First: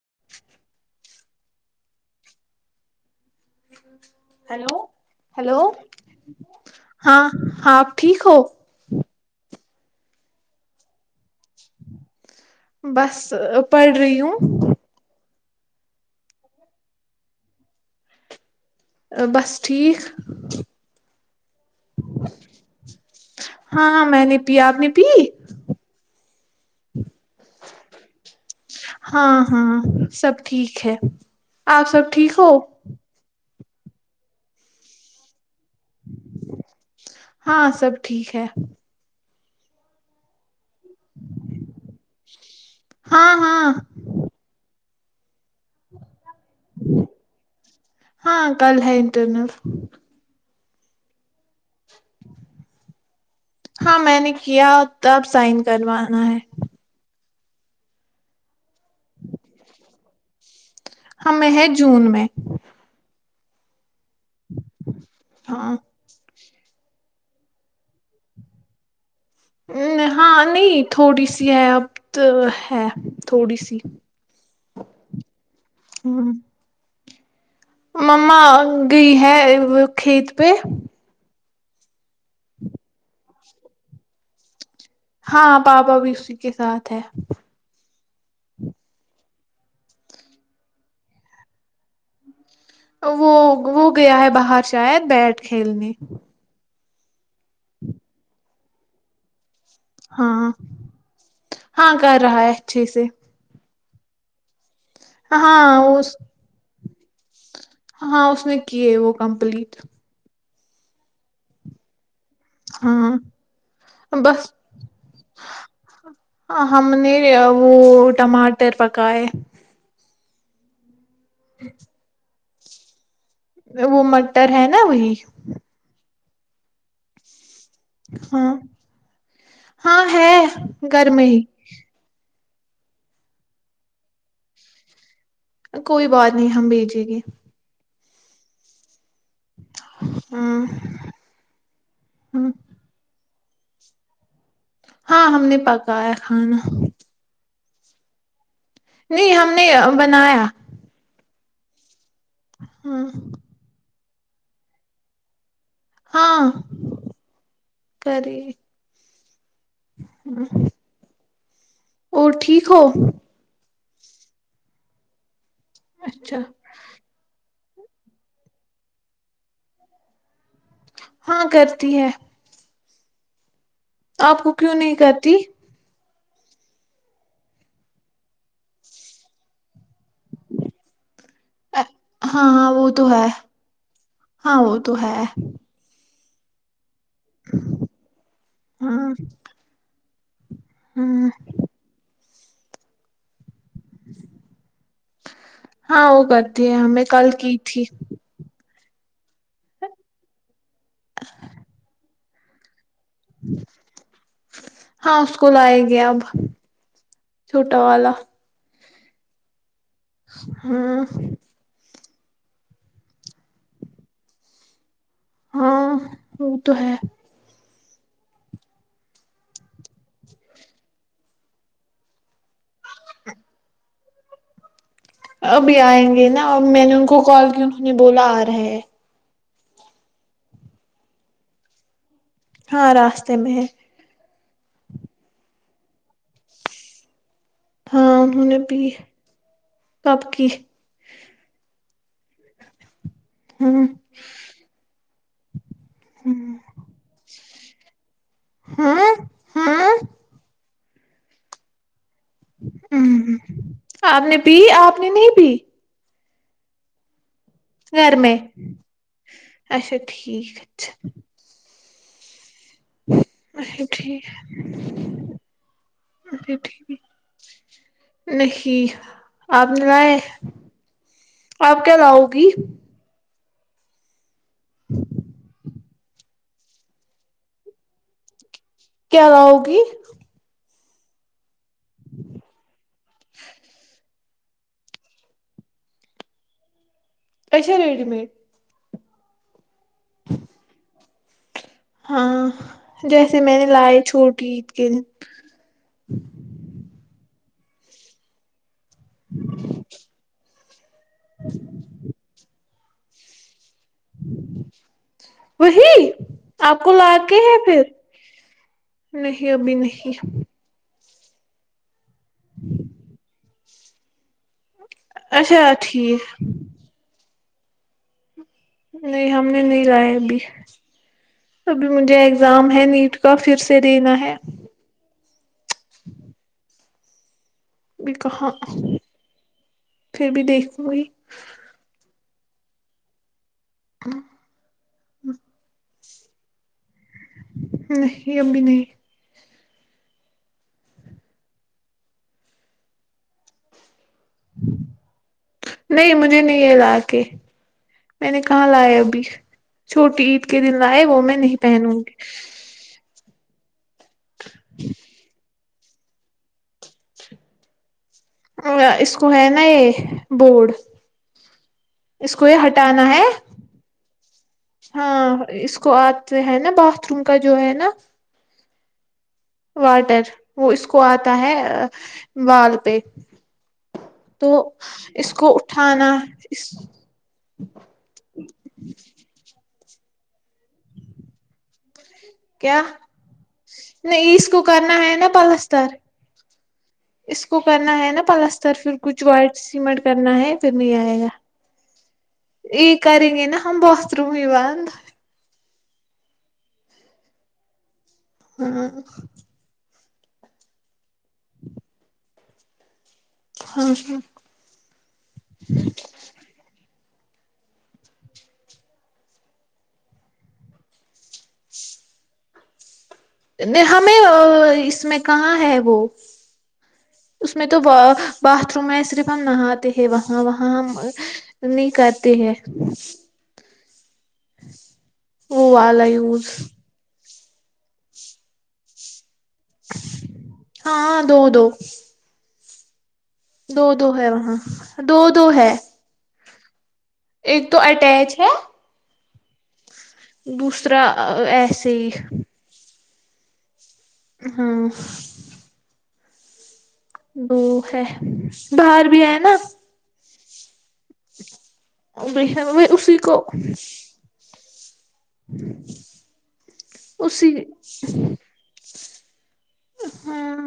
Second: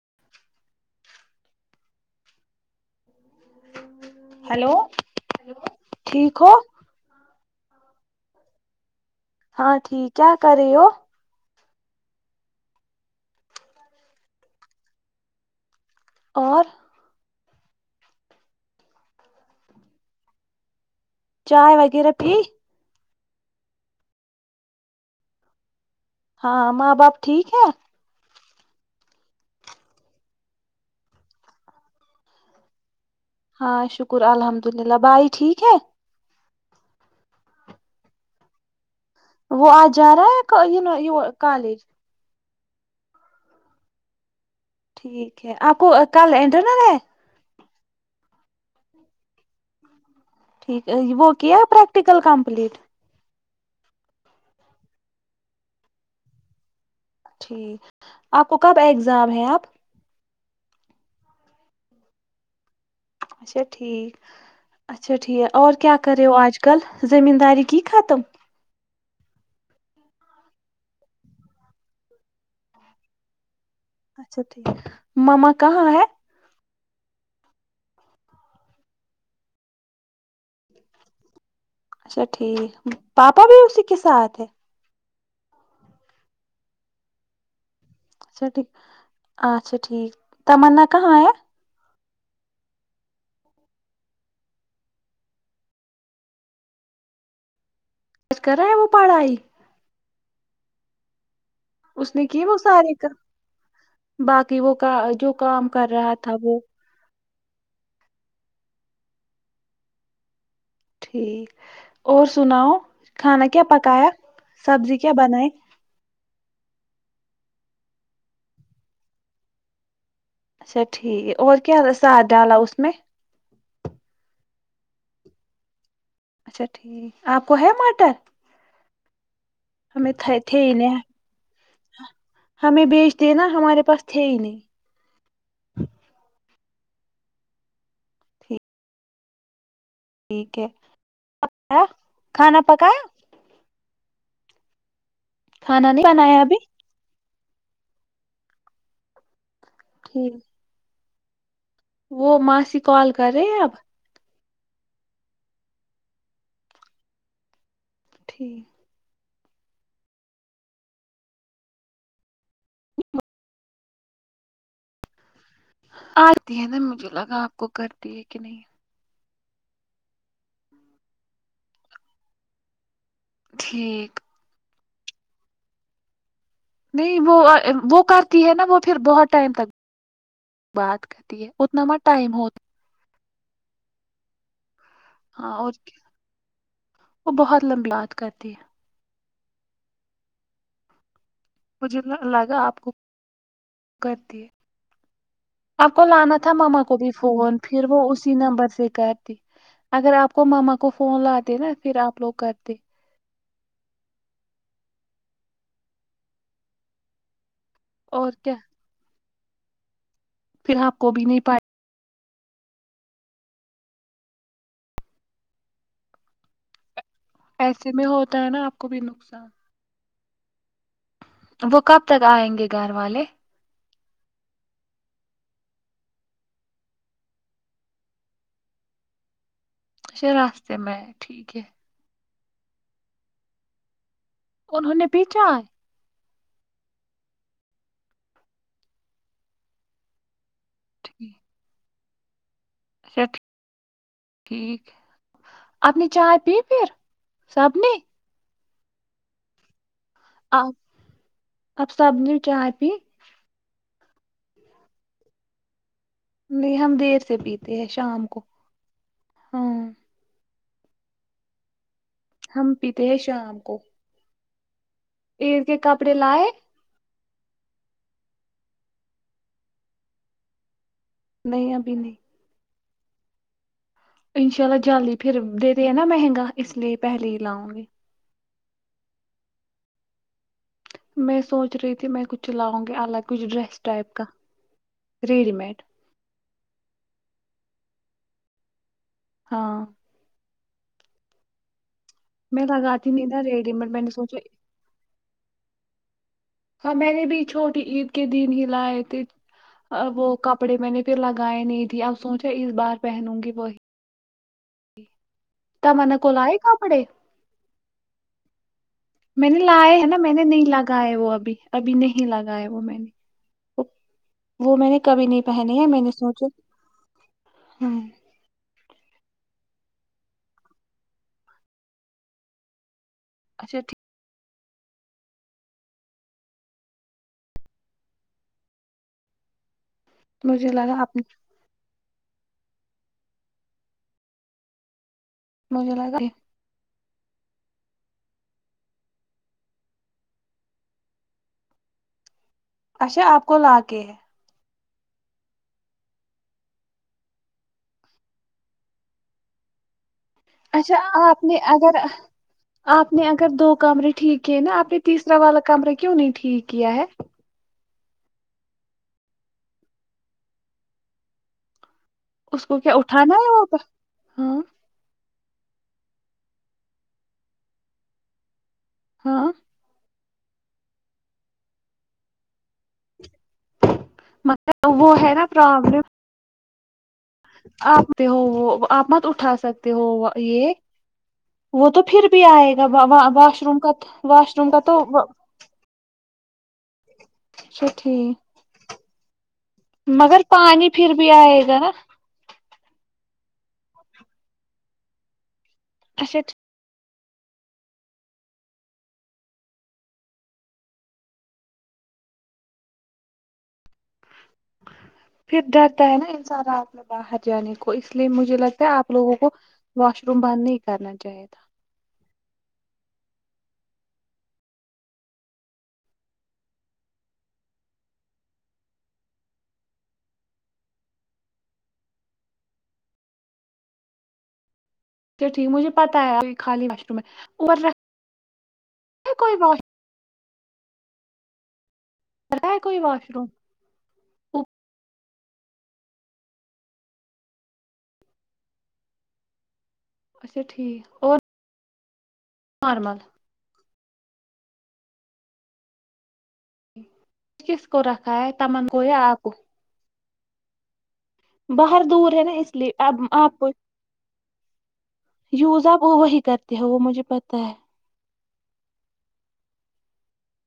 [inaudible] hello hello hello ٹھیک ہو ہاں ہاںپ ٹھیک ہو ہاں ٹھیک کیا کر رہے ہو بس پڑھ رہی ہوں اور بس ٹھیک چائے وغیرہ پھی ہاں میں نے پ آپ نے پی ہاں ماں باپ ٹھیک ہے ہاں ہاں سب ٹھیک ہے آپ سب ٹھیک ہو ہاں شکر الحمد للہ بھائی ٹھیک ہے ہاں سب ٹھیک ہے وہ آج جا رہا ہے کالج ہاں ہاں ٹھیک آپ کو کل اینڈرن ہے ہاں کال ہےٹ ن ٹھیک ہے ج وہ کیا پریک ل کمپلیٹ ہاں میں نے کیا تب سائن کروانا ہے جٹھیک آپ کو کب اگزام ہے آپ ہمیں ہیں جون میں اچھا ٹھیک اچھا ٹھیک ہاں اور کیا کرے ہو آج کل زمینداری کی ختم ہاں نہیں تھوڑی سی ہے اب تو ہے تھوڑی سی اچھا ٹھیک ماما کہاں ہے ہ مما گئی ہے وہ کھیت پہ اچھا ٹھیک پاپا بھی اسی کے ساتھ ہے ہاں پاپا بھی اسی کے ساتھ ہے اچھاٹھیک اچھا ٹھیک تمننا کہاں ہے وہ وہ گیا ہے باہر شاید بیٹ کھیلنے کج کر رہے ہیں وہ پڑھائی ہاں ہاں کر رہا ہے اچھے سے بای وہ کا جو کام ہاں کر رہا اس تھا وہ ہاں اس نے کیے وہ کمپلیٹ ٹھیک اور سناؤ ہاں کھانا کیا پکایا سبزی کیا بنائے ہاں ہم نے وہ ٹماٹر پکائے [inaudible] ٹھیک ہے اور کیا ہے ساد ڈالا اس میں [unintelligible] وہ مٹر ہے نا وہی اچھا ٹھیک آپ کو ہےے مارٹر ہاں ہاں ہے گھر میں ہی ہمیں بیچ دینا ہمارے پاس تھے ہی نہیں کوئی بات نہیں ہم بھیجیں گے ٹھیک ہاں ہے کھانا پکا یا ہاں ہم نے کھانا نہیں پکایا بنایا ابھی کھانا نہیں ہم نے ٹھیک بنایا وہ ماسی ہاں کال کر رہے اب ہاں کری [unintelligible] ٹھیک ہ اور ٹھیک [unintelligible] سیکھو [unintelligible] اچھا آتے ہیں نا مجھے لگا آپ [unintelligible] کو کرتی ہے کہ نہیں [unintelligible] ہاں کرتی ہے [unintelligible] ٹھیک آپ کو کیوں نہیں کرتی [unintelligible] نہیں وہ وہ کرتی ہے نا وہ پھر بہت ٹائم تک بات کرتی ہے اتنا م ٹائم ہو ہ [unintelligible] تو ہے [unintelligible] اور وہ بہت لمبلات کرتی ہے [unintelligible] ہوں [unintelligible] مجھے لگا آپ کو [unintelligible] کرتی آپ ہاں کو وہ لانا تھا کرتی ہے ماما کو ہمیں بھی کل کی فون تھی پھر وہ اسی نمبر سے کر [unintelligible] اگر آپ کو ماما کو فون ل د نا پھر آپ لوگ کرتے ہاں اس کو لائے گے اب [unintelligible] چھوٹا والا فی ہاں الحپ کو بھی نہیں پائے ہاں وہ تو ہے ایسے میں ہوتا ہے نا آپ کو بھی نقصان وہ کب تک کیا آئیں گے گھر والے ابھی آئیں گے نا اور میں نے ان کو کال کی انہوں نے بولا آ رہا ہے اچھا راستے میں ٹھیک ہے ہاں راستے میں ہے انہوں نے پیچھا ہاں انہوں نے پی کب کی ٹھیک اچھا ہ ٹھیک اپنی چائے پ ہ پھر سبنی ہاں ہاں اب سبزی چائے پ آپ نے پی آپ نے نہیں پی نہیں ہم دیر سے پیتے ہیں گھر شام میں کو ہاں اچھا ٹھیک اچ ہم پیتے ہیں شام کو اچھا ٹھیک ا کے کپڑے لائے اچھا ٹھیک نہیں آپ نے لئے نہیں آپ ابھی کیا نہیں لاؤ گی انشاء اللہ جل پھر دے د ہے نا مہنگا اس لیے پہلے ہی لاؤ گی کیا ل ہوگی میں سوچ چ رہی تھی میں کچھ چلاؤں گی الگ کچھ ڈریس ٹائپ کا ریڈی مڈ اچا ریڈی میڈ ہاں ہاں میں لگاتی نہیں جیسے نا میں نے ریڈی میڈ لائے چھوٹ سوچا کی عید کے دن ہاں میں نے بھی چھوٹی عید کے دن ہی لائے تھے وہ کپڑے میں نے لگائے نہیں تھھی اب سوچا اس بار پہنوں گی وہی جی وہی تمنا کو لائے آپ کو کپڑے لا کے ہے پھر نہیں ابھی نہیں گ ہے وہ ابھی ابھی نہیں ہی لگایا وہ میں نے ا وہ میں نے کبھی نہیں اچھا پہنی ہے میں نے ٹھیک سوچا ہاں [unintelligible] نہیں ہم نے نہیں لاائے ابھی ابھی مجھے اگزام ہے نیٹ [unintelligible] کا پھر سے اچھا ٹھیک دینا ہے [unintelligible] [inaudible] بھی کہاں پھر بھی مجھے دیکھوں لگا گی آپ نے، ہ [unintelligible] م لگ [unintelligible] نہیں ابھی نہیں [unintelligible] اچھا آپ کو لا کے ہے [unintelligible] نہیں مجھے نہیں ہے لا کے میں نے کہاں لاائے ابھی چھوٹی ہی [unintelligible] کے دن اچھا آئے وہ میں آپ نہیں پہنوں گی کر دو [unintelligible] کمرے ٹھیک ہے نا اپنے تیسرا والا [unintelligible] کمرہ کیوں نہیں ٹھیک کیا ہے [unintelligible] ا اس کو ہے نا یہ بورڈ اس کو یہ ہٹانا ہے ہاں ہاں اس کو آتے ہے نا باتھ روم کا جو ہے نا ہاں واٹر [unintelligible] وہ اس کو آتا ہے وال پہ تو مگر وہ اس کو اٹھانا [unintelligible] اس [unintelligible] آپتے ہو وہ آ مت اٹا س ہو یہ وہ تو پھر بھی آئے کیا گا واش روم کا نہیں اس واش کو روم کا تو کرنا ہے نا پلستر اس کو اچھا کرنا ہے نا ٹھیک پلستر پھر کچھ وائٹ سیمٹ کرنا مگر ہے پھر پانی نہیں آئے گا بھی نا یہ کریں گے نا ہم بااتھ روم ہی ہی بند [unintelligible] ہاں [inaudible] ہاں ہاں پھر ڈرتا ہے نا انسا رات باہر جانے کو اس لیے مجھے لگتا ہے آپ لوگوں کو واش روم بند نہیں کرنا چاہیے تھا ہمیں اس میں کہاں ہے وہ اس میں تو باتھ روم ہے صرف ہم نہاتے ہیں وہاں وہاں ہم نہیں کرتے ہیں [inaudible] چا ٹھیک وہ ہے مجھے والا پتا یوز ہے خالی مشروم ہے اور رکھ کوئی بش ہاں دو دو رہ کوئی ماش دو دو ہے وہ ہاں دو دو ہے ایک تو اٹیچ ہے اچھا دوسرا ٹھیک اور ایسے ہی نارمل ہاں وہ کس ہے کو رکھا ہے تمن کو باہر بھی یا ہےئے آپ نا کو باہر دور ب ہے نا اس وہ لیے اب اسی کو آپ یوز آپ وہی کرتے ہو وہ مجھے اسی پت ہے ہ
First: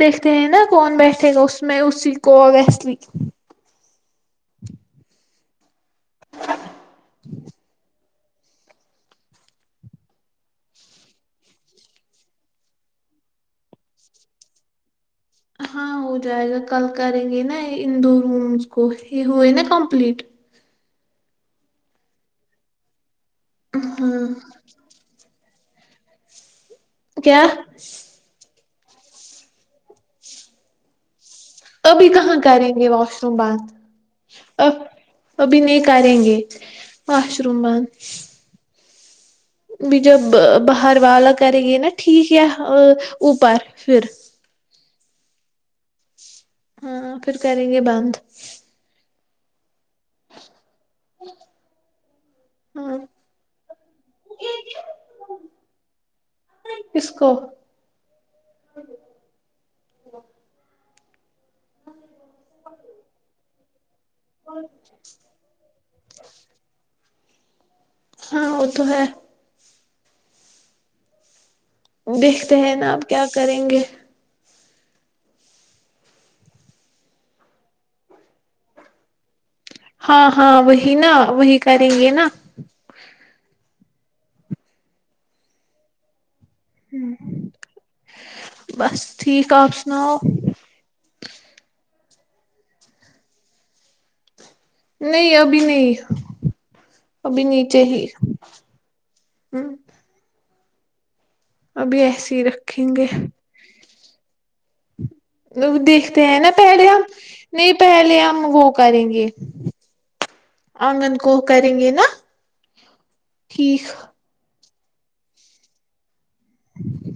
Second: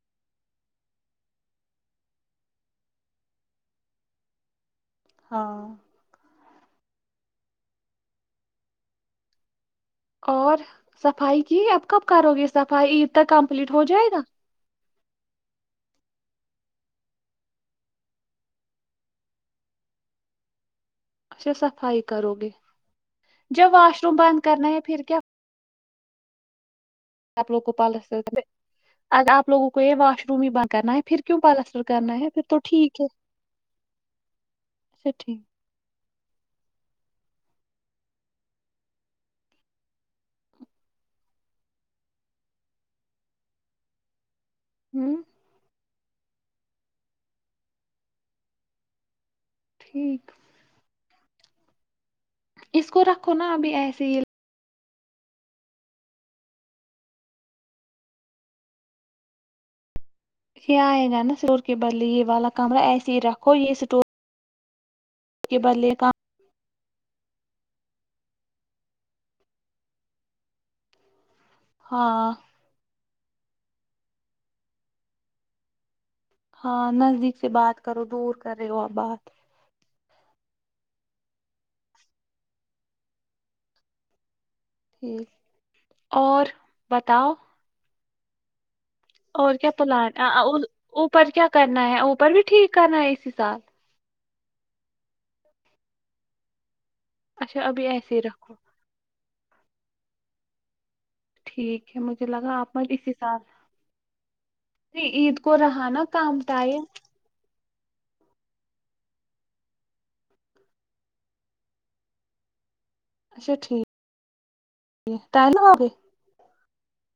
دیکھتے ہیں نا کون بیٹھے گا اس میں اسی کو ویسلی ہاں اور صفائی کی اپ کب کرو گے صفائی عید تک کمپلیٹ ہو جائے گا ہاں ہو جائے گا کل کریں گے نا انڈور رومس کو یہ ہوئے نا کمپلیٹ اچھا صفائی کرو گے جب واش روم ہاں بند کرنا ہے پھر کیا کیا آپ لوگ کو پالس ا آپ لوگوں کو یہ واش روم ہی بند کرنا ہے پھر کیوں پلستر ابھی کرنا ہے کہاں پھر تو کریں گے ٹھیک ہے واش روم بات ا اچھا ٹھیک ابھی نہیں کریں گے واش روم بند بھی جب باہر والا کرے گی نا ٹھیک ہے اوپر پھر ہوں ہاں پھر کریں گے بند ٹھیک [unintelligible] اس ہاں کو رکھو نا ابھی ایسے ہی اسسکو یہ آئے گا نا اسٹور کے بدلے یہ والا کمرا ایسے ہی رکھو یہ اسٹور اور اس کے بدلے کام ہاں وہ تو ہے وہ ہاں دیکھتے ہیں نا آپ کیا کریں گے ہاں نزدیک سے بات کرو دور کر رہے ہو آپ بات ہاں ہاں وہی نا وہی کریں گے نا ٹھیک اور بتاؤ بس ٹھیک اور کیا آپ پلان سناؤ اوپر کیا کرنا ہے کپر بھی ٹھیک کرنا ہے اسی ساتال نہیں ابھی نہیں ابھی اچھا نیچے ہی ایسے رکھو ہاں ٹھیک ہے مجھے ہی لگا آپ میں رکھیں گے اسی سال نہیں عید کو رہا دیکھتے کام ہیں نا ٹائل پہلے ہم نہیں پہلے ہم وہ کریں گے آنگن کو کریں گے نا ٹھیک ٹائم لگا کے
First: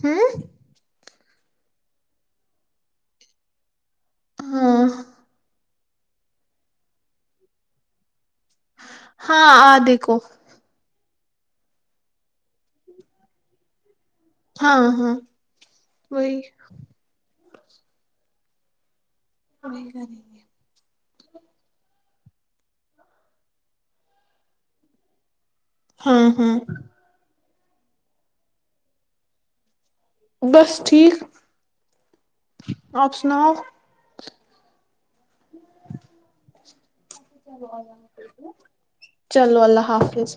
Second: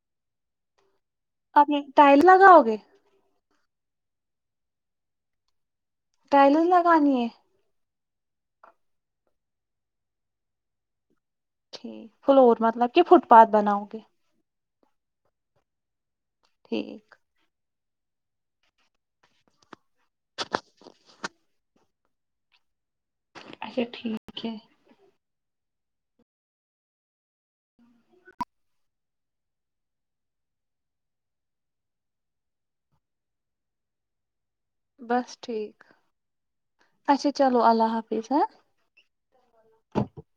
ہاں ا ٹائل لگاؤ گے ہاں ٹائلز لگانی ہے ہاں آ دیکھو ٹھیک فلور مطلب کہ فٹ پاتھ بناؤ گے ہاں ہاں وہئی ٹھیک بڑھیک اچھا ٹھیک ہے ہاں ہاں بس ٹھیک آپ سناؤ بس ٹھیک اچھا چلو اللہ حافظ ہاں لہ چلو اللہ حافظ